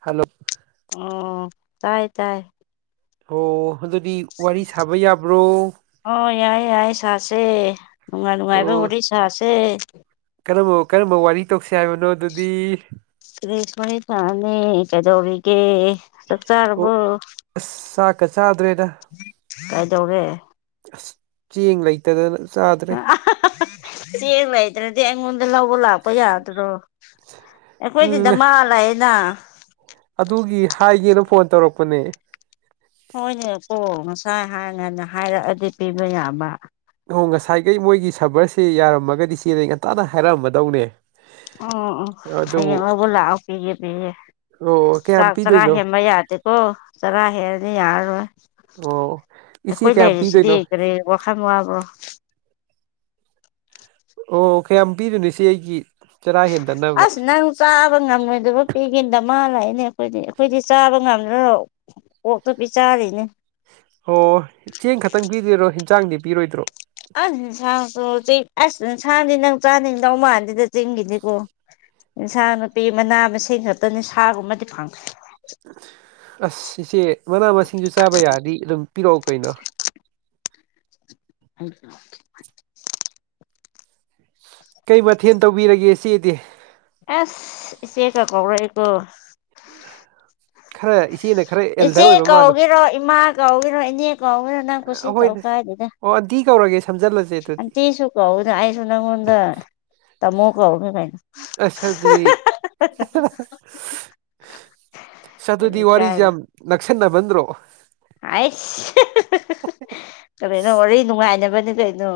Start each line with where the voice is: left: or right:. right: Hello
left: ꯑꯣ ꯇꯥꯏ ꯇꯥꯏ
right: ꯑꯣ ꯑꯗꯨꯗꯤ ꯋꯥꯔꯤ ꯁꯥꯕ ꯌꯥꯕ꯭ꯔꯣ
left: ꯑꯣ ꯌꯥꯏꯌꯦ ꯌꯥꯏꯌꯦ ꯁꯥꯁꯦ ꯅꯨꯡꯉꯥꯏ ꯅꯨꯡꯉꯥꯏꯕ
right: ꯑꯣ
left: ꯋꯥꯔꯤ ꯁꯥꯁꯦ
right: ꯀꯔꯝꯕ ꯀꯔꯝꯕ ꯋꯥꯔꯤ ꯇꯧꯁꯤ ꯍꯥꯏꯕꯅꯣ ꯑꯗꯨꯗꯤ
left: ꯀꯄꯅꯤ [inaudible] ꯊꯥꯅꯤ ꯀꯗꯣꯕꯤꯒꯦ ꯆꯥꯛ
right: ꯑꯣ
left: ꯆꯥꯔꯕꯣ
right: ꯑꯁ ꯆꯥꯛꯀ ꯆꯥꯗ꯭ꯔꯦꯗ
left: ꯀꯥꯏꯗꯧꯔꯦ
right: ꯑꯁ ꯆꯦꯡ ꯂꯩꯇꯗꯅ ꯆꯥꯗ꯭ꯔꯦ
left: ꯁꯤ ꯃꯥꯥꯏ [inaudible] ꯑꯗꯨ ꯑꯩꯉꯣꯟꯗ ꯂꯧꯕ ꯂꯥꯛꯄ ꯌꯥꯗ꯭ꯔꯣ ꯑꯩꯈꯣꯏꯗꯤꯗ
right: ꯎꯝ
left: ꯗꯥꯃꯥ ꯂꯩꯑꯦꯅ
right: ꯑꯗꯨꯒꯤ ꯍꯥꯏꯒꯦꯅ ꯐꯣꯟ ꯇꯧꯔꯛꯄꯅꯦ
left: ꯍꯣꯏꯅꯦꯀꯣ ꯉꯁꯥꯏ ꯍꯥꯏ ꯉꯥꯟꯅ ꯍꯥꯏꯔꯛꯑꯗꯤ ꯄꯤꯕ ꯌꯥꯕ
right: ꯑꯣ ꯉꯁꯥꯏꯈꯩ ꯃꯣꯏꯒꯤ ꯁꯕꯔꯁꯦ ꯌꯥꯔꯝꯃꯒꯗꯤ ꯆꯦꯗ ꯑꯩ ꯉꯟꯇꯥꯅ ꯍꯥꯏꯔꯛꯑꯃꯗꯧꯅꯦ
left: ꯑꯣ ꯑꯣ ꯑꯣ ꯍꯌꯦꯡ ꯂꯥꯎꯕ ꯂꯥꯛꯑꯣ ꯄꯤꯒꯦ ꯄꯤꯒꯦ
right: ꯑꯣ ꯀꯌꯥꯝ
left: ꯆꯥꯛ ꯆꯔꯥ
right: ꯄꯤꯗꯣꯏꯅꯣ
left: ꯍꯦꯟꯕ ꯌꯥ ꯗꯦꯀꯣ ꯆꯔꯥ ꯍꯦꯜꯂꯗꯤ ꯌꯥꯔꯔꯣꯏ
right: ꯑꯣ ꯏꯆꯦ
left: ꯑꯩꯈꯣꯏ
right: ꯀꯌꯥꯝ
left: ꯂꯩꯔꯤꯁꯤꯗꯤ
right: ꯄꯤꯗꯣꯏꯅꯣ
left: ꯀꯔꯤ ꯋꯥꯈꯟ ꯋꯥꯕ꯭ꯔꯣ
right: ꯑꯣ ꯀꯌꯥꯝ ꯄꯤꯗꯨꯏꯅꯣ ꯏꯆꯦ ꯑꯩꯒꯤ ꯆꯔꯥ ꯍꯦꯟꯗꯅꯕ
left: ꯑꯁ ꯅꯪ ꯆꯥꯕ ꯉꯝꯃꯣꯏꯗꯕ ꯄꯤꯒꯦ ꯗꯃꯥ ꯂꯥꯛꯏꯅꯦ ꯑꯩꯈꯣꯏꯗꯤ ꯑꯩꯈꯣꯏꯗꯤ ꯆꯥꯕ ꯉꯝꯗ꯭ꯔꯔꯣ ꯀꯣꯛꯇꯨ ꯄꯤ ꯆꯥꯔꯤꯅꯦ
right: ꯑꯣ ꯆꯦꯡ ꯈꯛꯇꯪ ꯄꯤꯗꯣꯏꯔꯣ ꯍꯤꯡꯖꯥꯡꯗꯤ ꯄꯤꯔꯣꯏꯗ꯭ꯔꯣ
left: ꯑꯁ ꯍꯤꯡꯁꯥꯡꯁꯨ ꯆꯤꯛ ꯑꯁ ꯏꯟꯁꯥꯟꯗꯤ ꯅꯪ ꯆꯥꯅꯤꯡꯗꯧ ꯃꯥꯟꯗꯦꯗ ꯆꯤꯡꯒꯤꯗꯤꯀꯣ ꯏꯟꯁꯥꯡ ꯅꯨꯄꯤ ꯃꯅꯥ ꯃꯁꯤꯡ ꯈꯛꯇꯅꯤ ꯁꯥꯒꯨꯝꯕꯗꯤ ꯐꯪꯗꯔꯦ
right: ꯑꯁ ꯏꯆꯦ ꯃꯅꯥ ꯃꯁꯤꯡꯁꯨ ꯆꯥꯕ ꯌꯥꯔꯗꯤ ꯑꯗꯨꯝ ꯄꯤꯔꯛꯑꯣ ꯀꯩꯅꯣ
left: [unintelligible]
right: ꯀꯩ ꯃꯊꯦꯟ ꯇꯧꯕꯤꯔꯒꯦ ꯏꯆꯦꯗꯤ
left: ꯑꯁ ꯏꯁꯆꯦꯀ ꯀꯧꯔꯛꯑꯦꯀꯣ
right: ꯈꯔ ꯏꯁ
left: ꯏꯆꯦ ꯀꯧꯒꯦꯔꯣ ꯏꯃꯥ ꯀꯧꯒꯦꯔꯣ ꯏꯅꯦ ꯀꯧꯒꯦꯔꯣ ꯅꯪ ꯀꯨꯁꯤ ꯇꯧ
right: ꯑꯍꯣꯏꯗ
left: ꯀꯥꯏꯗꯦꯗ
right: ꯑꯣ ꯑꯟꯇꯤ ꯀꯧꯔꯒꯦ ꯁꯝꯖꯜꯂ
left: ꯑꯟꯇꯤꯁꯨꯨ ꯀꯧꯅ ꯑꯩꯁꯨ ꯅꯪꯉꯣꯟꯗ ꯇꯥꯃꯣ ꯀꯥꯎꯔꯒꯦ ꯀꯩꯅꯣ
right: ꯑꯁ ꯑꯗꯨꯗꯤ
left: ꯀꯔꯤ
right: ꯁꯗꯨꯗꯤ ꯋꯥꯔꯤꯖꯦ
left: ꯏꯀꯥꯏꯕ
right: ꯌꯥꯝ ꯅꯛꯁꯟꯅꯃꯟꯗꯔꯣ
left: ꯑꯥꯏꯁ ꯀꯔꯤꯅꯣ ꯋꯥꯔꯤ ꯅꯨꯡꯉꯥꯏꯅꯕꯅꯤ ꯀꯩꯅꯣ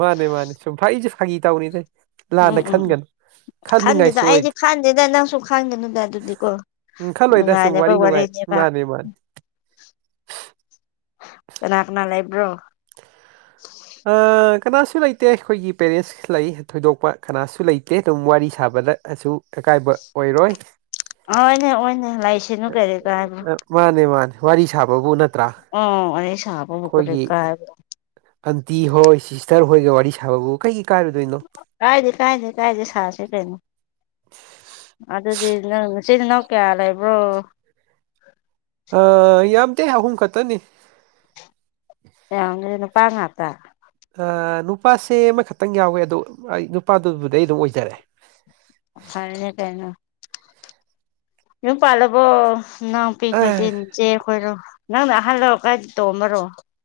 right: ꯃꯥꯅꯦ ꯃꯥꯅꯦ ꯁꯨꯝ ꯐꯥꯒꯤꯁꯨ ꯐꯥꯒꯤ ꯇꯧꯅꯤꯗ ꯂꯥꯟꯅ
left: ꯎꯝ ꯎꯝ
right: ꯈꯟꯒꯅꯨ
left: ꯈꯟꯗꯦꯗ
right: ꯈꯟꯅꯤꯡꯉꯥꯏꯁꯨ
left: ꯑꯩꯗꯤ
right: ꯑꯣꯏꯗꯦ
left: ꯈꯪꯗꯦꯗ ꯅꯪꯁꯨ ꯈꯪꯒꯅꯨꯗ ꯑꯗꯨꯗꯤꯀꯣ
right: ꯎꯝ ꯈꯜꯂꯣꯏꯗ ꯁꯨꯝ
left: ꯅꯨꯡꯉꯥꯏꯅꯕ
right: ꯋꯥꯔꯤ ꯅꯨꯡꯉꯥꯏ
left: ꯋꯥꯔꯤꯅꯦꯕ
right: ꯃꯥꯅꯦ ꯃꯥꯅꯦ
left: ꯀꯅꯥ ꯀꯅꯥ ꯂꯩꯕ꯭ꯔꯣ
right: ꯑꯥ ꯀꯅꯥꯁꯨ ꯂꯩꯇꯦ ꯑꯩꯈꯣꯏꯒꯤ ꯄꯦꯔꯦꯟꯁ ꯂꯩ ꯊꯣꯏꯗꯣꯛꯄ ꯀꯅꯥꯁꯨ ꯂꯩꯇꯦ ꯑꯗꯨꯝ ꯋꯥꯔꯤ ꯁꯥꯕꯗꯁꯨ ꯑꯀꯥꯏꯕ ꯑꯣꯏꯔꯣꯏ
left: ꯑꯣꯏꯅꯦ ꯑꯣꯏꯅꯦ ꯂꯥꯏꯁꯤꯅꯨ ꯀꯔꯤ ꯀꯥꯟꯅꯣ
right: ꯑ ꯃꯥꯅꯦ ꯃꯥꯅꯦ ꯋꯥꯔꯤ ꯁꯥꯕꯕꯨ ꯅꯠ
left: ꯎꯝ ꯋꯥꯔꯤ ꯁꯥꯥꯕꯕꯨ ꯀꯔꯤ ꯀꯥꯏꯔ [inaudible]
right: ꯑꯟꯇꯤ ꯍꯣꯏ ꯁꯤꯁꯇꯔ ꯍꯣꯏꯒ ꯋꯥꯔꯤ ꯁꯥꯕꯕꯨ ꯀꯩꯒꯤ ꯀꯥꯏꯔꯣꯏꯗꯣꯏꯅꯣ
left: ꯀꯥꯏꯗꯦ ꯀꯥꯏꯗꯦ ꯀꯥꯏꯗꯦ ꯁꯥꯁꯦ ꯀꯩꯅꯣ ꯑꯗꯨꯗꯤ ꯅꯪ ꯆꯤꯜ ꯏꯅꯥꯎ ꯀꯌꯥ ꯂꯩꯕ꯭ꯔꯣ
right: ꯑꯥ ꯌꯥꯝꯗꯦ ꯑꯍꯨꯝ ꯈꯛꯇꯅꯤ
left: ꯌꯥꯝꯒ [inaudible] ꯅꯨꯄꯥ ꯉꯥꯛꯇ
right: ꯅꯨꯄꯥꯁꯦ ꯑꯃꯈꯛꯇꯪ ꯌꯥꯎꯋꯦ ꯑꯗꯣ ꯑꯩ ꯅꯨꯄꯥꯗꯨꯕꯨꯗꯩ ꯑꯗꯨꯝ ꯑꯣꯏꯖꯔꯦ
left: ꯐꯔꯦꯅꯦ ꯀꯩꯅꯣ ꯌꯨꯝ ꯄꯥꯂ ꯑꯣ ꯅꯥꯎꯄꯤ ꯈꯣꯏꯗꯤꯟ ꯆꯦ ꯈꯣꯏꯔꯣ ꯅꯪꯅ ꯑꯍꯜ ꯂꯣ ꯀꯥꯏ ꯇꯣꯝꯕꯔꯣ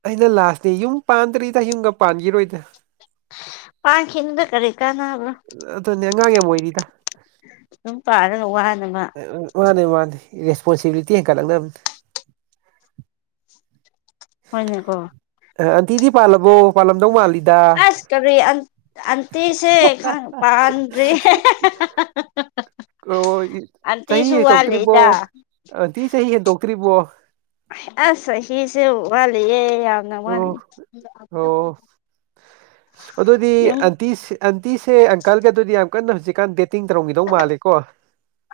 right: ꯑꯩꯅ ꯂꯥꯠꯅꯦ ꯌꯨꯝ ꯄꯥꯟꯗ꯭ꯔꯤꯗ ꯌꯨꯡꯒ ꯄꯥꯟꯒꯤꯔꯣꯏꯗ
left: ꯄꯥꯡꯈꯅꯨꯗ ꯀꯔꯤ ꯀꯥꯟꯅꯥꯕꯔꯥ
right: ꯑꯗꯨꯅꯦ ꯑꯉꯥꯡ ꯌꯥꯝ ꯑꯣꯏꯔꯤꯗ
left: ꯌꯨꯝ ꯄꯥꯜꯂꯒ ꯋꯥꯅꯉꯥ
right: ꯃꯥꯅꯦ ꯃꯥꯅꯦ ꯔꯦꯁꯄꯣꯟꯁꯤꯕꯤꯂꯤꯇꯤ ꯍꯦꯟꯀꯠꯂꯛꯅꯕꯅꯦ
left: ꯍꯣꯏꯅꯦ ꯀꯣ
right: ꯑꯥ ꯑꯟꯇꯤꯗꯤ ꯄꯥꯜꯂꯕꯣ ꯄꯥꯜꯂꯝꯗꯧ ꯃꯥꯜꯂꯤꯗ
left: ꯑꯁ ꯀꯔꯤ ꯑꯇꯤꯁꯦ ꯈꯪ ꯄꯥꯟꯇꯔꯦ [unintelligible]
right: ꯑꯣ ꯆꯍꯤ ꯍꯦꯟꯛꯇꯣꯛꯇ꯭ꯔꯤ ꯑꯟꯇꯤ ꯆꯍꯤ ꯍꯦꯟꯇꯣꯛꯇ꯭ꯔꯤꯕꯣ
left: ꯑꯁ ꯆꯍꯤꯁꯦ ꯋꯥꯂꯤꯌꯦ ꯌꯥꯝ
right: ꯑꯣ ꯑꯣ ꯑꯗꯨꯗꯤ
left: ꯌꯨꯝ
right: ꯑꯟꯇꯤ ꯑꯟꯇꯤꯁꯦ ꯑꯪꯀꯜꯒ ꯑꯗꯨꯗꯤ ꯌꯥꯝ ꯀꯟꯅ ꯍꯧꯖꯤꯛꯀꯥꯟ ꯗꯦꯇꯤꯡ ꯇꯧꯔꯝꯈꯤꯗꯧ ꯃꯥꯜꯂꯦꯀꯣ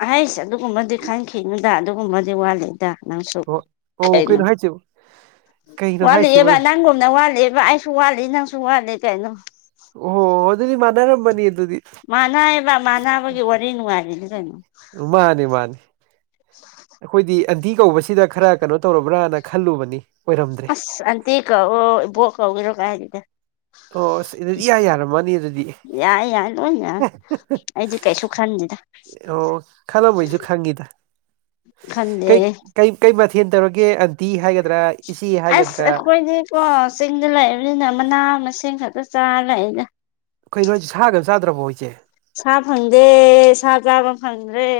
left: ꯑꯍꯩꯁ ꯑꯗꯨꯒꯨꯝꯕꯗꯤ ꯈꯟꯈꯤꯅꯗꯥ ꯑꯗꯨꯒꯨꯝꯕꯗꯤ ꯋꯥꯠꯂꯤ ꯍꯦꯔꯥ ꯅꯪꯁꯨ
right: ꯑꯣ ꯑꯣ
left: ꯀꯩꯅꯣ
right: ꯍꯥꯏꯁꯤꯕ ꯀꯩꯅꯣ ꯍꯥꯏꯁꯤꯕ
left: ꯋꯥꯠꯂꯤꯌꯦꯕ ꯅꯪꯒꯨꯝꯅ ꯋꯥꯠꯂꯤꯌꯦꯕ ꯑꯩꯁꯨ ꯋꯥꯠꯂꯤ ꯅꯪꯁꯨ ꯋꯥꯠꯂꯤ ꯀꯩꯅꯣ
right: ꯑꯣ ꯑꯗꯨꯗꯤ ꯃꯅꯔꯝꯃꯅꯤ ꯑꯗꯨꯗꯤ
left: ꯃꯥꯅꯥꯕ ꯃꯥꯅꯕꯒꯤ ꯋꯥꯔꯤ ꯅꯨꯡꯉꯥꯏꯔꯤꯅꯦ ꯀꯩꯅꯣ
right: ꯃꯥꯅꯤ ꯃꯥꯅꯤ ꯑꯩꯈꯣꯏꯗꯤ ꯑꯟꯇꯤ ꯀꯧꯕꯁꯤꯗ ꯈꯔ ꯀꯩꯅꯣ ꯇꯧꯔꯕ꯭ꯔꯥꯅ ꯈꯜꯂꯨꯕꯅꯤ ꯑꯣꯏꯔꯝꯗ꯭ꯔꯦ
left: ꯑꯁ ꯑꯟꯇꯤ ꯀꯧꯕ ꯏꯕꯣꯛ ꯀꯧꯕ꯭ꯔꯣ ꯀꯥꯏꯗꯦꯗ
right: ꯑꯣ ꯑꯁ ꯑꯗꯨꯗꯤ ꯏꯌꯥ ꯌꯥꯔꯝꯃꯅꯤ ꯑꯗꯨꯗꯤ
left: ꯌꯥꯏ ꯌꯥꯏ ꯂꯣꯏ ꯌꯥꯏ ꯑꯩꯗꯤ ꯀꯩꯁꯨ ꯈꯟꯗꯦꯗ
right: ꯑꯣ ꯈꯜꯂꯝꯃꯣꯢꯁꯨ ꯈꯪꯉꯤꯗ
left: ꯈꯟꯗꯦ
right: ꯀꯩ ꯀꯩ ꯀꯩ ꯃꯊꯦꯜ ꯇꯧꯔꯒꯦ ꯑꯟꯇꯤ ꯍꯥꯏꯒꯗ꯭ꯔꯥ ꯏꯆꯦ ꯍꯥꯏꯒꯗ꯭ꯔꯥ
left: ꯑꯣ ꯆꯤꯡꯗ ꯂꯥꯛꯏꯕꯅꯤꯅ ꯃꯅꯥ ꯃꯁꯤꯡ ꯈꯛꯇ ꯆꯥꯔ ꯂꯩꯗ
right: ꯀꯩꯅꯣ ꯍꯥꯏꯁꯦ ꯁꯥꯒ ꯆꯥꯗ꯭ꯔꯕꯣ ꯏꯆꯦ
left: ꯁꯥ ꯐꯪꯗꯦ ꯁꯥ ꯆꯥꯕ ꯐꯪꯗ꯭ꯔꯦ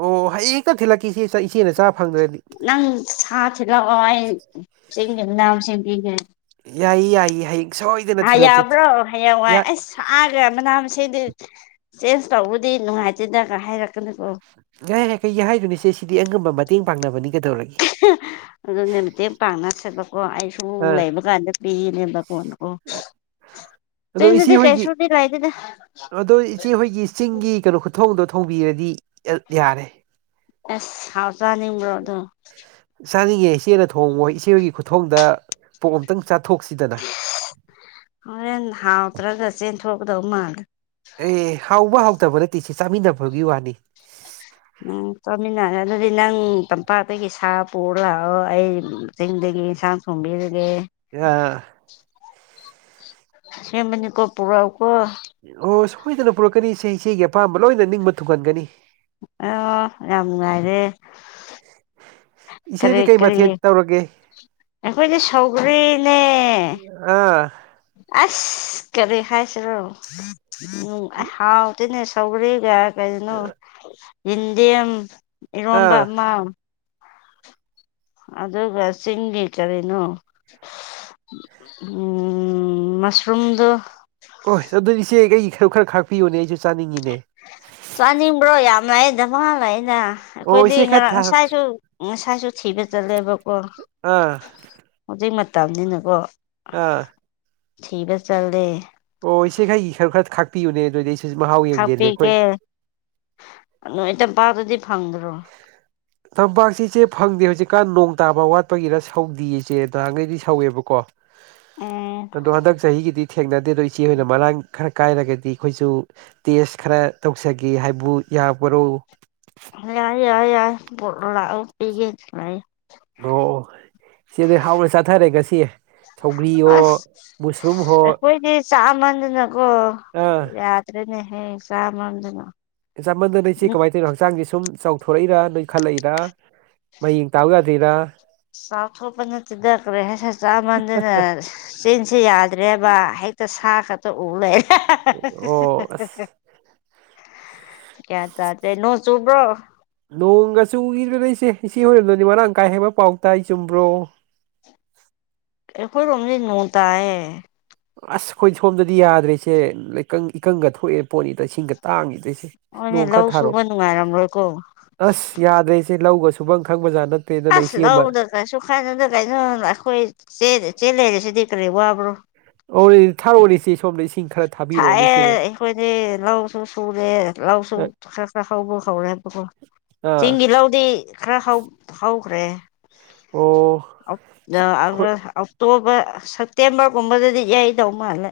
right: ꯑꯣ ꯍꯌꯦꯡ ꯍꯦꯛꯇ ꯊꯤꯜꯂꯛꯀꯦ ꯏꯆꯦ ꯏꯆꯦꯅ ꯆꯥ ꯐꯪꯗ꯭ꯔꯗꯤ
left: ꯅꯪ ꯁꯥ ꯊꯤꯂꯛꯑꯣ ꯑꯩ ꯢꯟꯁꯥꯡ ꯆꯤꯡꯒꯤ ꯃꯅꯥ ꯃꯁꯤꯡ ꯄꯤꯒꯦ
right: ꯌꯥꯏꯌꯦ ꯌꯥꯏꯌꯦ ꯁꯣꯏꯗꯅ
left: ꯍꯥꯏ
right: ꯊꯤꯜꯂꯛꯀꯦ
left: ꯌꯥꯎꯕ꯭ꯔꯣ ꯍꯥꯏꯌꯥꯡ
right: ꯌꯥ
left: ꯋꯥꯏ ꯑꯩꯁ ꯃꯅꯥ ꯃꯁꯤꯡꯗꯤ ꯆꯦꯟꯖ ꯇꯧꯕꯗꯤ ꯅꯨꯡꯉꯥꯏꯇꯦꯗꯒ ꯍꯥꯏꯔꯛꯀꯅꯤꯀꯣ
right: ꯌꯥꯥꯏ ꯌꯥ ꯀꯩꯒꯤ ꯍꯥꯏꯗꯣꯏꯅꯣ ꯏꯆꯦ ꯁꯤꯗꯤ ꯑꯉꯝꯕ ꯃꯇꯦꯡ ꯄꯥꯡꯅꯕꯅꯤ ꯀꯩꯗꯧꯔꯒꯦ
left: ꯑꯗꯨꯅꯤ ꯃꯇꯦꯡ ꯄꯥꯡꯅꯁꯦꯠꯕꯀꯣ ꯑꯩ ꯁꯨꯝ
right: ꯑꯥ
left: ꯂꯩꯕ ꯀꯥꯟꯗ ꯄꯤꯅꯦꯕ ꯀꯣ ꯑꯣ
right: ꯑꯗꯣ
left: ꯆꯤꯡꯗꯗꯤ
right: ꯏꯆꯦꯍꯣꯏꯒꯤ
left: ꯀꯩꯁꯨꯗꯤ ꯂꯩꯇꯦꯗ
right: ꯑꯗꯣ ꯏꯆꯦꯍꯣꯏꯒꯤ ꯆꯤꯡꯒꯤ ꯀꯩꯅꯣ ꯈꯨꯊꯣꯡꯗꯣ ꯊꯣꯡꯕꯤꯔꯗꯤ ꯌꯥꯔꯦ
left: ꯑꯦꯁ ꯍꯥꯎ ꯆꯥꯅꯤꯡꯕ꯭ꯔꯣ ꯑꯗꯣ
right: ꯆꯥꯅꯤꯡꯉꯦ ꯏꯆꯦꯅ ꯊꯣꯡꯕ ꯍꯣꯏ ꯏꯆꯦꯍꯣꯏꯒꯤ ꯈꯨꯊꯣꯡꯗ ꯄꯣꯛ ꯑꯝꯇꯪ ꯆꯥꯊꯣꯛꯁꯤꯗꯅ
left: ꯍꯔꯦꯟ ꯍꯥꯎꯇ꯭ꯔꯒ ꯆꯦꯟꯊꯣꯛꯀꯗꯕ ꯃꯥꯜꯂꯦ
right: ꯑꯦ ꯍꯥꯎꯕ ꯍꯥꯎꯇꯕ ꯅꯠꯇꯦ ꯁꯤ ꯆꯥꯃꯤꯟꯅꯕꯒꯤ ꯋꯥꯅꯤ
left: ꯎꯝ ꯆꯠꯃꯤꯟꯅꯔ ꯑꯗꯨꯗꯤ ꯅꯪ ꯇꯝꯄꯥꯛꯇꯒꯤ ꯁꯥ ꯄꯨꯔ ꯂꯥꯛꯑꯣ ꯑꯩ ꯆꯤꯡꯗꯒꯤ ꯏꯟꯁꯥꯡ ꯊꯣꯡꯕꯤꯔꯒ‌ꯦ
right: ꯌꯥ
left: ꯑꯁꯦꯡꯕꯅꯤꯀꯣ ꯄꯨꯔꯎ ꯀꯣ
right: ꯑꯣ ꯁꯣꯏꯗꯅ ꯄꯨꯔꯛꯀꯅꯤ ꯏꯆꯦ ꯏꯆꯦꯒꯤ ꯑꯄꯥꯝꯕ ꯂꯣꯏꯅ ꯅꯤꯡꯕ ꯊꯨꯡꯍꯟꯒꯅꯤ
left: ꯑ ꯌꯥꯝ ꯅꯨꯡꯉꯥꯏꯔꯦ
right: ꯏꯆꯦꯗꯤ
left: ꯀꯔꯤ
right: ꯀꯩ
left: ꯀꯔꯤ
right: ꯃꯊꯦꯟ ꯇꯧꯔꯒꯦ
left: ꯑꯩꯈꯣꯏꯗꯤ ꯁꯧꯒ꯭ꯔꯤꯅꯦ
right: ꯑꯥ
left: ꯑꯁ ꯀꯔꯤ ꯍꯥꯏꯁꯤꯔꯣ ꯎꯝ ꯑ ꯍꯥꯎ ꯑꯗꯨꯅꯦ ꯁꯧꯒꯔꯤꯒ ꯀꯅꯣ ꯌꯦꯟꯗꯦꯝ ꯏꯔꯣꯝꯕ
right: ꯑꯥ
left: ꯑꯃ ꯑꯗꯨꯒ ꯆꯤꯡꯒꯤ ꯀꯔꯤꯅꯣ ꯎꯝ ꯃꯁꯔꯨꯝꯗꯨ
right: ꯑꯗꯨꯗꯤ ꯏꯆꯦ ꯑꯩꯒꯤ ꯁꯔꯨꯛ ꯈꯔ ꯈꯥꯛꯄꯤꯌꯨꯅꯦ ꯑꯩꯁꯨ ꯆꯥꯅꯤꯡꯉꯤꯅꯦ
left: ꯆꯥꯅꯤꯡꯕ꯭ꯔꯣ ꯌꯥꯝ ꯂꯩ ꯗꯃꯥ ꯂꯩꯅ
right: ꯑꯣ
left: ꯑꯩꯈꯣꯏꯗꯤ
right: ꯏꯆꯦ ꯈꯔ
left: ꯉꯔꯥꯡ
right: ꯊꯥꯔꯛ
left: ꯉꯁꯥꯏꯁꯨ ꯉꯁꯥꯏꯁꯨ ꯊꯤꯕ ꯆꯠꯂꯦꯕꯀꯣ
right: ꯑꯥ
left: ꯍꯧꯖꯤꯛ ꯃꯇꯝꯅꯤꯅꯀꯣ
right: ꯑꯥ
left: ꯊꯕ ꯆꯜꯂꯦ
right: ꯑꯣ ꯏꯆꯦ ꯈꯥꯏꯒꯤ ꯈꯔ ꯈꯔ ꯈꯥꯛꯄꯤꯌꯨꯅꯦ ꯑꯗꯨꯏꯗꯤ ꯑꯩ
left: ꯈꯥꯛꯄꯤꯒꯦ ꯅꯣꯏ ꯇꯄꯥꯥꯗꯨꯗꯤ ꯐꯪꯗ꯭ꯔꯣ
right: [unintelligible] ꯇꯝꯄꯥꯛꯁꯤ ꯏꯆꯦ ꯐꯪꯗꯦ ꯍꯧꯖꯤꯛꯀꯥꯟ ꯅꯣꯡ ꯇꯥꯕ ꯋꯥꯠꯄꯒꯤꯔ ꯁꯧꯗꯌꯦ ꯏꯆꯦ ꯅꯍꯥꯟꯈꯩꯗꯤ ꯁꯧꯋꯦꯕꯀꯣ
left: ꯎꯝ
right: ꯗꯍꯥꯟ ꯇꯛ ꯆꯍꯤꯍꯤꯒꯤꯤ ꯊꯦꯡꯅꯗꯦ ꯑꯗꯣ ꯏꯆꯦ ꯍꯣꯏꯅ ꯃꯔꯥꯡ ꯈꯔ ꯀꯥꯏꯔꯒꯗꯤ ꯑꯩꯈꯣꯏꯁꯨ ꯇꯦꯁ ꯈꯔ ꯇꯧꯖꯒꯦ ꯍꯥꯏꯕꯨ ꯌꯥꯕꯔꯣ
left: ꯌꯥꯏ ꯌꯥꯏ ꯌꯥꯏ ꯣꯠꯣ ꯂꯥꯛꯑꯣ ꯄꯤꯒꯦ ꯂꯥꯛꯑꯏ
right: ꯑꯣ ꯁꯤꯗ ꯍꯥꯎꯅ ꯆꯥꯊꯔꯦꯒꯁꯤ ꯍꯣ
left: ꯑ ꯀꯣꯏꯗꯤ ꯆꯃꯗ ꯅ ꯀꯣ
right: ꯑꯥ
left: ꯆꯠꯇ꯭ꯔꯦꯅꯦ ꯍꯌꯦ ꯆꯥꯝ ꯃꯝꯗꯅ
right: ꯆꯃꯟꯗꯅ ꯅ ꯏꯆꯦ ꯀꯃꯥꯏꯅ ꯇꯧꯔꯤꯅꯣ ꯍꯛꯆꯥꯡꯁꯦ ꯁꯨꯝ ꯆꯥꯎꯊꯣꯔꯛꯏꯔ ꯅꯣꯏ ꯈꯜꯂꯛꯏꯔ ꯃꯌꯦꯡ ꯇꯥꯕ ꯌꯥꯗ ꯖꯤꯔꯥ
left: ꯆꯥꯎ ꯊꯣꯄꯟ ꯆꯗ ꯀ꯭ꯔꯦꯁ ꯆꯥ ꯃꯗꯅ ꯆꯤꯟꯁꯤ ꯌꯥꯗ꯭ꯔꯦꯕ ꯍꯦꯛꯇ ꯁꯥ ꯈꯛꯇ ꯎ ꯂꯩꯔꯦ
right: ꯑꯣ ꯑꯁ
left: ꯀꯦ ꯇꯗ꯭ꯔꯦ ꯅꯣ ꯆꯨꯕ꯭ꯔꯣ
right: ꯅꯣꯡꯒ ꯆꯨꯗ ꯂꯩꯁꯦ ꯏꯆ ꯍꯣꯏꯔꯝꯗꯨꯅꯤ ꯃꯔꯥꯡ ꯀꯥꯏ ꯍꯦꯟꯕ ꯄꯥꯎ ꯇꯥꯏ ꯑꯩ ꯆꯨꯝꯕ꯭ꯔꯣ
left: ꯑꯩꯈꯣꯏ ꯔꯣꯝꯁꯤ ꯅꯣꯡ ꯇꯥꯏꯌꯦ
right: ꯑꯁ ꯑꯩꯈꯣꯏ ꯁꯣꯝꯗꯗꯤ ꯌꯥꯗ꯭ꯔꯔꯤꯁꯦ ꯂꯩꯀꯪ ꯏꯀꯪꯒ ꯊꯣꯛꯑꯦꯅ ꯄꯣꯠꯅꯤꯗ ꯏꯁꯤꯡꯒ ꯇꯥꯡꯉꯤꯗꯣꯏꯁꯦ
left: ꯑꯣꯅꯦ ꯂꯧ ꯁꯨꯕ ꯅꯨꯡꯉꯥꯏꯔꯝꯔ‌ꯣꯏ ꯀꯣ
right: ꯑꯁ ꯌꯥꯗ꯭ꯔꯦ ꯏꯆꯦ ꯂꯧꯒ ꯁꯨꯕꯪ ꯈꯪꯕꯖꯥꯠ ꯅꯠꯇꯦ
left: ꯑꯁ ꯂꯧꯗ ꯀꯩꯁꯨ ꯈꯥꯏꯅꯗ ꯀꯩꯅꯣ ꯑꯩꯈꯣꯏ ꯆꯦꯜ ꯂꯩꯔꯁꯤꯗꯤ ꯀꯔꯤ ꯋꯥꯕ꯭ꯔꯣ
right: ꯑꯣ ꯊꯥꯔꯣꯔꯤꯁꯤ ꯁꯣꯅꯤꯁꯤ ꯈꯔ ꯊꯥ
left: ꯊꯥꯛꯑꯦ ꯑꯩꯈꯣꯏꯗꯤ ꯂꯧꯁꯨ ꯁꯨꯔꯦ ꯂꯧꯁꯨ
right: ꯑ
left: ꯈꯔ ꯈꯥ ꯈꯥꯎꯕ ꯈꯥꯎꯔꯦꯕꯣ
right: ꯑꯥ
left: ꯆꯤꯡꯒꯤꯤ ꯂꯥꯎ ꯑꯗꯨꯗꯤ ꯈꯔ ꯍꯥꯎꯈ꯭ꯔꯦ
right: ꯑꯣ ꯍꯣꯏ
left: ꯑꯣꯛꯇꯣꯕꯔ ꯁꯦꯞꯇꯦꯝꯕꯔꯒꯨꯝꯕꯗꯗꯤ ꯌꯥꯩꯗꯧ ꯃꯥꯜꯂꯦ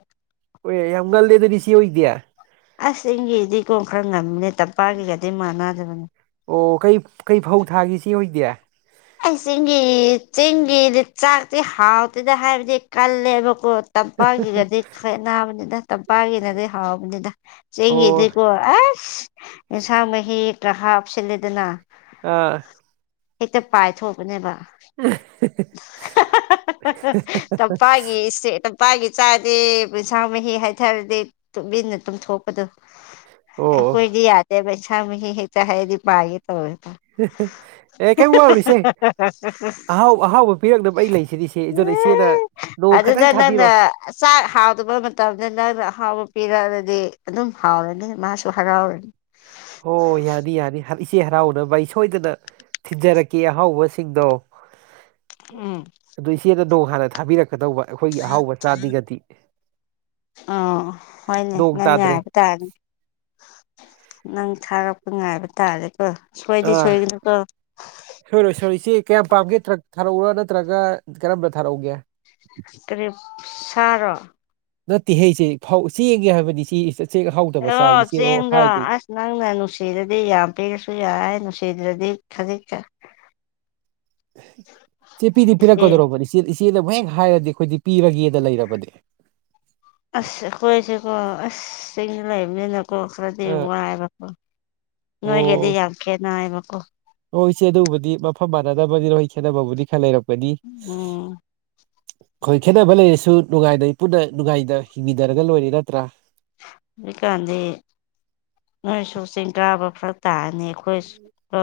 right: ꯍꯣꯏꯦ ꯌꯥꯝ ꯉꯜꯂꯦꯗꯗꯤ ꯁꯤ ꯑꯣꯏꯗꯦ
left: ꯑꯁ ꯏꯒꯤꯗꯤ ꯀꯣꯟ ꯈꯔ ꯉꯝꯃꯤꯅꯦ ꯇꯝꯄꯥꯛꯒꯤꯒꯗꯤ ꯃꯥꯟꯅꯗꯕꯅꯤ
right: ꯑꯣ ꯀꯩ ꯀꯩ ꯐꯧ ꯊꯥꯒꯁꯤ ꯑꯣꯏꯗꯦ
left: ꯑꯩꯁꯤꯡꯒꯤꯒꯤ ꯆꯤꯡꯒꯤꯗꯤ ꯆꯥꯛꯇꯤ ꯍꯥꯎꯇꯦꯗ ꯍꯥꯏꯕꯗꯤ ꯀꯜꯂꯦꯕꯀꯣ ꯇꯝꯄꯥꯛꯀꯤꯒꯗꯤ ꯈꯥꯏꯠ ꯅꯥꯕꯅꯤꯅ ꯇꯝꯄꯥꯛꯀꯤꯅꯗꯤ ꯍꯥꯎꯕꯅꯤꯅ
right: ꯑꯥ
left: ꯆꯦꯡꯒꯤꯗꯤꯀꯣ ꯑꯁ ꯑꯦꯟꯁꯥꯡ ꯃꯍꯤ ꯀ ꯍꯥꯞꯆꯜꯂꯦꯗꯅ
right: ꯑꯥ
left: ꯍꯦꯛꯇ ꯄꯥꯏꯊꯣꯛꯄꯅꯦꯕ ꯇꯝꯄꯥꯒꯤꯦ ꯇꯝꯄꯥꯒꯤ ꯆꯥꯗꯤ ꯄꯨꯟꯁꯥꯡ ꯃꯍꯤ ꯍꯥꯏꯊꯔꯗꯤ ꯇ ꯇ ꯊꯣꯛꯄꯗ
right: ꯑꯣ ꯑꯣ
left: ꯀꯣꯏꯗꯤ ꯌꯥꯗꯦ ꯄꯩꯁꯃꯤ ꯍ ꯆꯦꯗꯤ ꯃꯥꯒꯦ ꯇꯧ
right: ꯑꯦꯦꯕꯨ ꯎꯁꯤ
left: [unintelligible]
right: ꯑꯍꯥꯎ ꯑꯍꯥꯎꯕ ꯄꯤꯔꯛꯅꯕ ꯑꯩ ꯂꯩꯁꯤꯗꯤ ꯏꯆꯦ ꯏꯖꯅ ꯏꯆꯦꯅ ꯅꯣꯡ
left: ꯑꯗꯨꯗ
right: ꯈꯇꯪ
left: ꯅꯪꯅ
right: ꯊꯥꯕꯤꯔꯛꯣ
left: ꯆꯥꯛ ꯍꯥꯎꯗꯕ ꯃꯇꯝꯗ ꯅꯪꯅ ꯑꯍꯥꯎꯕ ꯄꯤꯔꯛꯑꯗꯤ ꯑꯗꯨꯝ ꯍꯥꯎꯔꯅꯤ ꯃꯥꯁꯨ ꯍꯔꯥꯎꯔꯅꯤ
right: ꯍꯣ ꯌꯥꯅꯤ ꯌꯥꯅꯤ ꯏꯆꯦ ꯍꯔꯥꯎꯅꯕ ꯑꯩ ꯁꯣꯏꯗꯅ ꯊꯤꯟꯖꯔꯛꯀꯦ ꯑꯍꯥꯎꯕꯁꯤꯡꯗꯣ
left: ꯎꯝ
right: ꯑꯗꯨ ꯏꯆꯦꯅ ꯅꯣꯡ ꯍꯥꯟꯅ ꯊꯥꯕꯤꯔꯛꯦ ꯀꯩꯗꯧꯕ ꯑꯩꯈꯣꯏꯒꯤ ꯑꯍꯥꯎꯕ ꯆꯥꯅꯤꯡꯉꯗꯤ
left: ꯑ ꯍꯣꯏꯅꯦ
right: ꯅꯣꯡ
left: ꯅꯪ ꯌꯥ
right: ꯇꯥꯗ꯭ꯔꯦ
left: ꯍꯥꯏꯕ ꯇꯥꯔꯅꯤ ꯅꯪ ꯊꯥꯔꯛꯄ ꯉꯥꯏꯕ ꯇꯥꯔꯦꯀꯣ ꯁꯣꯏꯗꯤ
right: ꯑꯥ
left: ꯁꯣꯏꯒꯅꯨꯀꯣ
right: ꯁꯣꯏꯔꯣꯏ ꯁꯣꯏꯔꯣꯏ ꯏꯦ ꯀꯌꯥꯝ ꯄꯥꯝꯒꯦ ꯇ꯭ꯔꯛ ꯊꯥꯔꯛꯎꯔ ꯅꯠꯇ꯭ꯔꯒ ꯀꯔꯝꯗ ꯊꯥꯔꯛꯎꯒꯦ
left: ꯇꯔꯤꯞ ꯁꯥꯔ‌ꯣ
right: ꯅꯠꯇ‌ꯦꯍ‌ꯦ ꯏꯆ‌ꯦ ꯐꯧ ꯆꯦꯡꯅꯤ ꯍꯥꯏꯕꯅ‌ꯦ ꯆ‌ꯦ-ꯆꯦꯡ ꯑꯍꯥꯎꯇꯕ
left: ꯑꯣ
right: ꯆꯥꯏꯃꯤ [inaudible]
left: ꯆꯦꯡꯗꯣ
right: ꯍꯥꯏꯗꯨꯗꯤ
left: ꯑꯁ ꯅꯪꯅ ꯅꯨꯡꯁꯤꯔꯗꯤ ꯌꯥꯝ ꯄꯤꯔꯁꯨ ꯌꯥꯏ ꯅꯨꯡꯁꯤꯗꯗꯗꯤ ꯈꯖꯤꯛ
right: ꯏꯦ ꯄꯤꯗꯤ
left: ꯏꯆꯦ
right: ꯄꯤꯔꯛꯀꯗꯧꯔꯕꯅꯤ ꯏꯆꯦ ꯏꯆꯦꯗ ꯍꯦꯛ ꯍꯥꯏꯔꯗꯤ ꯑꯩꯈꯣꯏꯗꯤ ꯄꯤꯔꯒꯦꯅ ꯂꯩꯔꯕꯅꯦ
left: ꯑꯁ ꯑꯩꯈꯣꯏꯁꯦꯀꯣ ꯑꯁ ꯆꯤꯡꯅ ꯂꯩꯕꯅꯤꯅꯀꯣ ꯈꯔꯗꯤ
right: ꯑꯥ
left: ꯋꯥꯏꯕꯀꯣ
right: ꯑꯣ
left: ꯅꯣꯏꯒꯤꯗꯤ ꯌꯥꯝ ꯈꯦꯠꯅ ꯍꯥꯏꯕꯀꯣ
right: ꯍꯣꯏ ꯏꯆꯦ ꯑꯗꯨꯕꯨꯗꯤ ꯃꯐꯝ ꯃꯥꯟꯅꯗꯅꯕꯅꯤꯅ ꯍꯣꯏ ꯈꯦꯠꯅꯕꯕꯨꯗꯤ ꯈꯔ ꯂꯩꯔꯛꯀꯅꯤ
left: ꯎꯝ
right: ꯈ‌ꯣꯏ ꯈꯦꯠꯅꯕ ꯂꯩꯔꯁꯨ ꯅꯨꯡꯉꯥꯏꯅ ꯄꯨꯟꯅ ꯅꯨꯡꯉꯥꯏꯅ ꯍꯤꯡꯃꯤꯟꯅꯔꯒ ꯂꯣꯏꯔꯦ ꯅꯠꯇ꯭ꯔꯥ
left: ꯍꯧꯖꯤꯛꯀꯥꯟꯗꯤ ꯅꯣꯏꯁꯨ ꯆꯤꯡ ꯇꯥꯕ ꯈꯔ ꯇꯥꯔꯅꯤ ꯑꯩꯈꯣꯏ ꯑ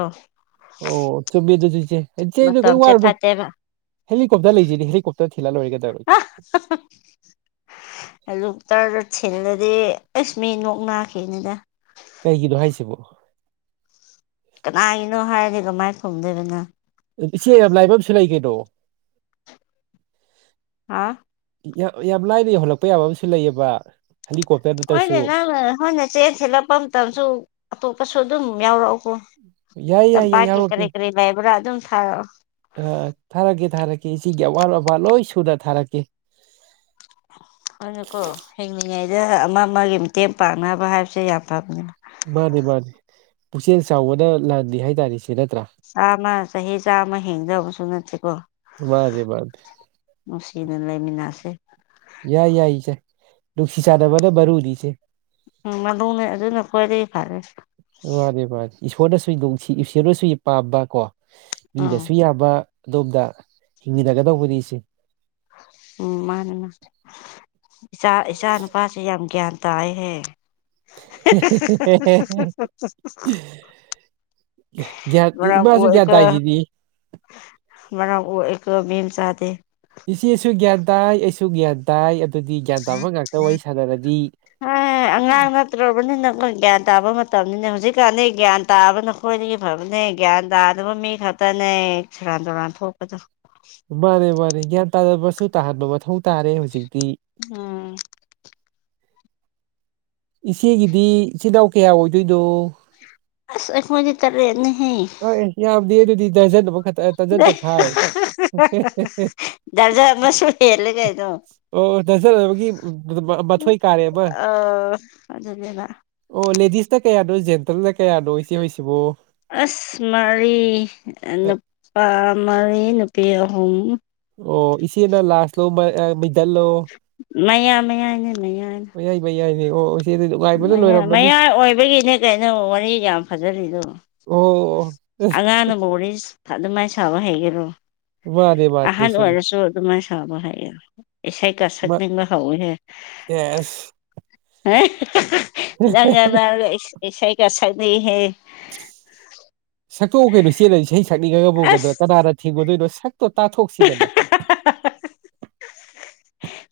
right: ꯑꯣ ꯆꯨꯝꯃꯦ ꯑꯗꯨꯁꯨ ꯏꯆꯦ ꯏꯆꯦꯅꯣ ꯀꯔꯤ ꯋꯥꯔꯨꯅꯣ
left: ꯐꯠꯇꯦꯕ
right: ꯍꯦꯂꯤꯀꯣꯞꯇꯔ ꯂꯩꯁꯤꯦꯗꯤ ꯍꯦꯂꯤꯀꯣꯞꯇꯔ ꯊꯤꯜꯂ ꯂꯣꯏꯔꯒꯗꯧꯔꯣꯦ [unintelligible]
left: ꯂꯨ ꯇꯔꯗ ꯊꯜꯂꯗꯤ ꯑꯁ ꯃꯤ ꯅꯣꯛ ꯅꯥꯈꯤꯅꯤꯗ
right: ꯀ ꯍꯒꯤꯗꯣ ꯍꯥꯏꯥꯏꯁꯤꯕꯨꯣ
left: ꯀꯅꯥꯒꯤꯅꯣ ꯍꯥꯏꯔꯗꯤ ꯀꯃꯥꯏꯅ ꯐꯪꯗꯣꯏꯕꯅꯣ
right: ꯏꯆꯦ ꯌꯥꯝ ꯂꯥꯏꯕ ꯑꯃꯁꯨ ꯂꯩ ꯀꯩꯅꯣ
left: ꯍꯥꯥ
right: ꯌꯥꯝ ꯂꯥꯏꯅ ꯌꯧꯍꯜꯂꯛꯄ ꯌꯥꯕ ꯑꯃꯁꯨ ꯂꯩꯑꯕ ꯍꯦꯂꯤꯀꯣꯞꯇꯔ ꯅꯠꯇ꯭ꯔꯁꯨ
left: ꯍꯣꯏꯅꯦ ꯅꯪ ꯍꯣꯔꯣꯏꯅ ꯆꯦꯟ ꯊꯤꯠꯂꯛꯄ ꯃꯇꯝꯁꯨ ꯑꯇꯣꯞꯄꯁꯨ ꯑꯗꯨꯝ ꯌꯥꯎꯔꯛꯎꯀꯣ
right: ꯌꯥꯏ ꯌꯥꯏ ꯌꯥꯏ
left: ꯆꯝꯄꯥꯛꯀꯤ ꯀꯔꯤ
right: ꯌꯥꯎꯔꯛꯀꯦ
left: ꯀꯔꯤ ꯂꯩꯏꯕ꯭ꯔꯥ ꯑꯗꯨꯝ ꯊꯥꯑꯣ
right: ꯑ ꯊꯥꯔꯛꯀꯦ ꯊꯥꯔꯛꯀꯦ ꯏ ꯁꯤꯒꯤ ꯑꯋꯥꯠ ꯑꯄꯥ ꯂꯣꯏ ꯁꯨꯗ ꯊꯥꯔꯛꯀꯦ
left: ꯍꯣꯏꯅꯀꯣ ꯍꯤꯡꯂꯤꯉꯩꯗ ꯑꯃ ꯑꯃꯒꯤ ꯃꯇꯦꯡ ꯄꯥꯡꯅꯕ ꯍꯥꯏꯕꯁꯦ ꯌꯥꯝ ꯐꯕꯅꯤꯅ
right: ꯃꯥꯅꯦ ꯃꯥꯅꯦ ꯄꯨꯛꯆꯦꯜ ꯆꯥꯎꯕꯅ ꯂꯥꯟꯅꯤ ꯍꯥꯏ ꯇꯔ ꯁꯤ ꯅꯠꯇ꯭ꯔꯥ
left: ꯆꯥꯝꯃ ꯆꯍꯤ ꯆꯥꯝꯃ ꯍꯦꯡꯖꯕ ꯑꯃꯁꯨ ꯅꯠꯁꯤꯦꯀꯣ
right: ꯃꯥꯅꯦ ꯃꯥꯅꯦ
left: ꯅꯨꯡꯁꯤꯅ ꯂꯩꯃꯤꯟꯅꯁꯦ
right: ꯌꯥꯏ ꯌꯥꯏ ꯏꯆꯦ ꯅꯨꯡꯁꯤ ꯆꯥꯟꯅꯕꯅ ꯃꯔꯨꯅꯤꯆꯦ
left: ꯎꯝ ꯃꯅꯦ ꯑꯗꯨꯅ ꯀꯣꯏꯔꯛ ꯐꯔꯦ
right: ꯃꯥꯅꯦ ꯃꯥꯅꯤ ꯏꯁꯣꯔꯅꯁꯨ ꯅꯨꯡꯁꯤ ꯏꯁꯣꯔꯅꯁꯨ ꯄꯥꯝꯕ ꯀꯣ
left: ꯑꯥ
right: ꯃꯤꯗꯁꯨ ꯌꯥꯕ ꯑꯗꯣꯝꯗ ꯍꯤꯡꯃꯤꯟꯅꯒꯗꯧꯕꯅꯤ ꯏꯁꯦ
left: ꯎꯝ ꯃꯥꯅꯦ ꯃꯥ ꯏꯆꯥ ꯏꯆꯥ ꯅꯨꯄꯥꯁꯤ ꯌꯥꯝ ꯒ꯭ꯌꯥꯟ ꯇꯥꯏꯍꯦ
right: [unintelligible] ꯒ꯭ꯌꯥꯟ ꯏꯃꯥꯁꯨ ꯒ꯭ꯌꯥꯟ ꯇꯥꯏꯁꯤꯗꯤ
left: ꯃ ꯃꯦꯟꯁ
right: ꯏꯆꯦꯁꯨ ꯒ꯭ꯌꯥꯟꯗꯥꯏ ꯑꯩꯁꯨ ꯒ꯭ꯌꯥꯟꯗꯥꯏ ꯑꯗꯨꯗꯤ ꯒ꯭ꯌꯥꯟ ꯇꯥꯕ ꯉꯥꯛꯇ ꯋꯥꯔꯤ ꯁꯥꯟꯅꯔꯗꯤ
left: ꯐꯠꯇ꯭ꯔꯕꯅꯤꯅ ꯑꯩꯈꯣꯏ ꯒ꯭ꯌꯥꯟ ꯇꯥꯕ ꯃꯇꯝꯅꯤꯅ ꯍꯧꯖꯤꯛꯀꯥꯟꯗꯤ ꯒ꯭ꯌꯥꯟ ꯇꯥꯕ ꯅꯈꯣꯏꯗꯒꯤ ꯐꯕꯅꯦ ꯒ꯭ꯌꯥꯟ ꯇꯥꯗꯕ ꯃꯤ ꯈꯇꯅꯦ ꯁꯨꯔꯥꯟ ꯇꯧꯨꯔꯥꯟ ꯊꯣꯛꯄꯗꯣ
right: ꯃꯥꯦ ꯃꯥꯦ ꯒ꯭ꯌꯥꯟ ꯇꯥꯅꯕꯁꯨ ꯇꯥꯍꯟꯕ ꯃꯊꯧ ꯇꯥꯔꯦ ꯍꯧꯖꯤꯛꯇꯤ
left: ꯎꯝ
right: ꯏꯆꯦꯒꯤꯗꯤ ꯏꯆꯤꯟꯜ ꯏꯅꯥꯎ ꯀꯌꯥ ꯑꯣꯏꯗꯣꯏꯅꯣ
left: ꯑꯁ ꯑꯩꯈ ꯃꯖꯤ ꯇꯔꯦꯅ ꯍ
right: ꯍꯣꯏꯁ ꯌꯥꯕꯗꯤ ꯑꯗꯨꯗꯤ ꯇꯖꯟꯕꯨ ꯈ ꯇꯖꯟ ꯇꯈꯥꯏ
left: ꯗꯔꯖꯥ ꯑꯃꯁꯨ ꯍꯦꯜꯂꯦ ꯀꯩꯅꯣ
right: ꯑꯣ ꯅꯖꯔꯒꯤ ꯃꯊꯣꯏꯏ ꯀꯥꯔꯦ ꯑꯃ
left: ꯑꯥ ꯑꯗꯨꯅꯦꯕ
right: ꯑꯣ ꯂꯦꯗꯤꯁꯇ ꯀꯌꯥꯗꯣ ꯖꯦꯟꯇꯜꯅ ꯀꯌꯥꯗꯣ ꯏꯆꯦ ꯍꯣꯏꯁꯤꯕꯣ
left: ꯑꯁ ꯃꯔꯤ ꯅꯨꯄꯥ ꯃꯔꯤ ꯅꯨꯄꯤ ꯑꯍꯨꯝ
right: ꯑꯣ ꯏꯆꯦꯅ ꯂꯥꯁ ꯂꯣꯃꯩꯗꯜ ꯂꯣ
left: ꯃꯌꯥꯏ ꯃꯌꯥꯏꯅꯦ
right: ꯃꯌꯥꯏꯅꯦ ꯍꯣꯏ
left: ꯃꯌꯥ ꯃꯌꯥꯏ ꯑꯣꯏꯕꯒꯤꯅꯦ ꯀꯩꯅꯣ ꯋꯥꯔꯤ ꯌꯥꯝ ꯐꯖꯔꯤꯗꯣ
right: ꯑꯣ
left: ꯑꯉꯥꯡꯅꯕꯨꯔꯤꯁ ꯑꯗꯨꯃꯥꯏꯅ ꯁꯥꯕ ꯍꯩꯒꯔꯣ
right: ꯋꯥꯗꯦ
left: ꯑꯍꯟ ꯑꯣꯏꯔꯁꯨ ꯑꯗꯨꯃꯥꯏꯅ ꯁꯥꯕ ꯍꯥꯏꯌꯦꯕ ꯏꯁꯩꯥꯏ ꯀꯥꯁꯛꯅꯤꯡꯕ ꯍꯥꯎꯋꯤꯍꯦ
right: ꯆꯦꯁ
left: ꯅꯪ ꯉꯥꯔꯛꯁꯨ ꯏꯁꯩꯒ ꯁꯥꯛꯅꯤꯡꯑꯍꯦ
right: ꯁꯛꯇꯣꯛꯎ ꯀꯩꯅꯣ ꯅꯆꯦꯅ ꯏꯁꯩ ꯁꯛꯅꯤꯡꯉꯒꯕꯨ ꯀꯩꯅꯣ
left: ꯑꯁ
right: ꯀꯅꯥꯅ ꯊꯤꯡꯉꯨꯗꯣꯏꯅꯣ ꯁꯛꯇꯣ ꯇꯥꯊꯣꯛꯁꯤꯗꯅ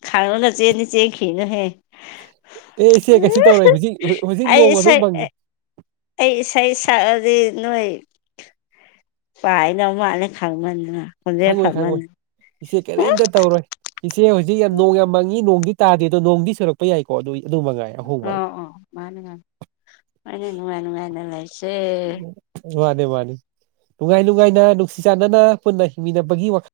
left: ꯈꯪꯉꯒ ꯆꯦꯟꯗꯤ ꯆꯦꯈꯤꯅꯨꯍꯦ
right: ꯑꯦ ꯏꯆꯦ ꯀꯩꯁꯨ ꯇꯧꯔꯣꯏ ꯍꯧꯖꯤꯛ ꯍꯧꯖꯤꯛ
left: ꯑꯩ
right: ꯅꯣꯡ ꯑꯗꯨꯝ
left: ꯏꯁꯩ
right: ꯐꯪꯉꯤ
left: ꯑꯩ ꯏꯁꯩ ꯁꯛꯑꯗꯤ ꯅꯣꯏ ꯄꯥꯏꯅ ꯃꯥꯅꯦ ꯈꯪꯃꯟꯗꯅ ꯈꯣꯟꯖꯦꯜ
right: ꯈꯪꯉꯣꯏ ꯈꯪꯉꯣꯏ
left: ꯐꯃꯟꯗꯅ
right: ꯏꯆꯦ ꯀꯔꯤꯝꯇ ꯇꯧꯔꯣꯏ ꯏꯆꯦ ꯍꯧꯖꯤꯛ ꯌꯥꯝ ꯅꯣꯡ ꯌꯥꯝ ꯃꯪꯉꯤ ꯅꯣꯡꯗꯤ ꯇꯥꯗꯦ ꯑꯗꯣ ꯅꯣꯡꯗꯤ ꯆꯨꯔꯛꯄ ꯌꯥꯏꯀꯣ ꯑꯗꯨ ꯑꯗꯨꯝ ꯃꯉꯥꯏ ꯑꯍꯣꯡꯕ
left: ꯑ
right: ꯍꯥꯏ꯫
left: ꯑꯣ ꯃꯥꯅꯦ ꯃꯥ ꯃꯥꯅꯦ ꯅꯨꯡꯉꯥꯏ ꯅꯨꯡꯉꯥꯏꯅ ꯂꯩꯁꯦ
right: ꯃꯥꯅꯦ ꯃꯥꯅꯤ ꯅꯨꯡꯉꯥꯏ ꯅꯨꯡꯉꯥꯏꯅ ꯅꯨꯡꯁꯤ ꯆꯥꯟꯅꯅ ꯄꯨꯟꯅ ꯍꯤꯡꯃꯤꯟꯅꯕꯒꯤ ꯋꯥꯈꯜ